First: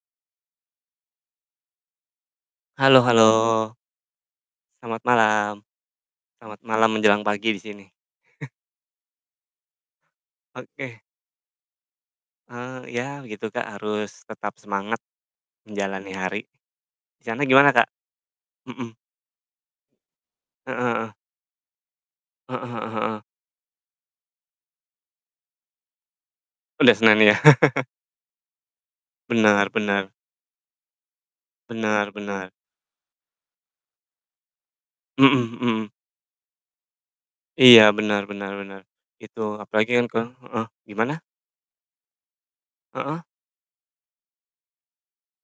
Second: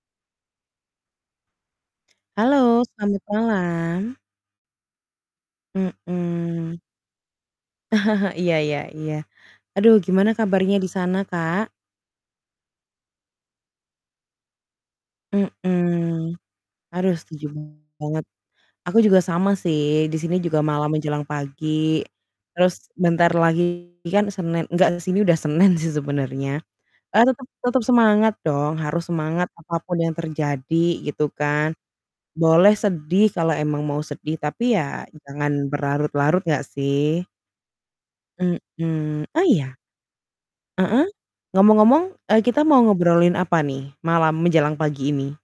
Halo, Halo selamat halo. malam. Selamat malam. Selamat Mhm. malam menjelang pagi di sini. Iya iya iya. Aduh gimana kabarnya di Oke. sana, Kak? Eee, ya begitu Kak, harus tetap semangat menjalani Mhm. hari. Aduh, Di sana setuju gimana, Kak? banget. Mhm. Aku juga sama sih di sini juga Heeh malam heeh. menjelang pagi Heeh heeh terus heeh. sebentar lagi kan Senin nggak di sini udah Senin sih sebenernya. Udah Eee, Senin ya. tetep tetep semangat dong harus semangat Benar apa pun benar. yang terjadi gitu kan, Benar benar. boleh sedih kalau emang mau sedih tapi ya jangan Mhm mhm. berlarut-larut nggak sih. Iya, benar benar benar. Mhm, Itu oh, iya. apalagi yang ke heeh, Heeh, gimana? ngomong-ngomong, eee, kita mau Heeh. ngobrolin apa nih malam menjelang pagi ini?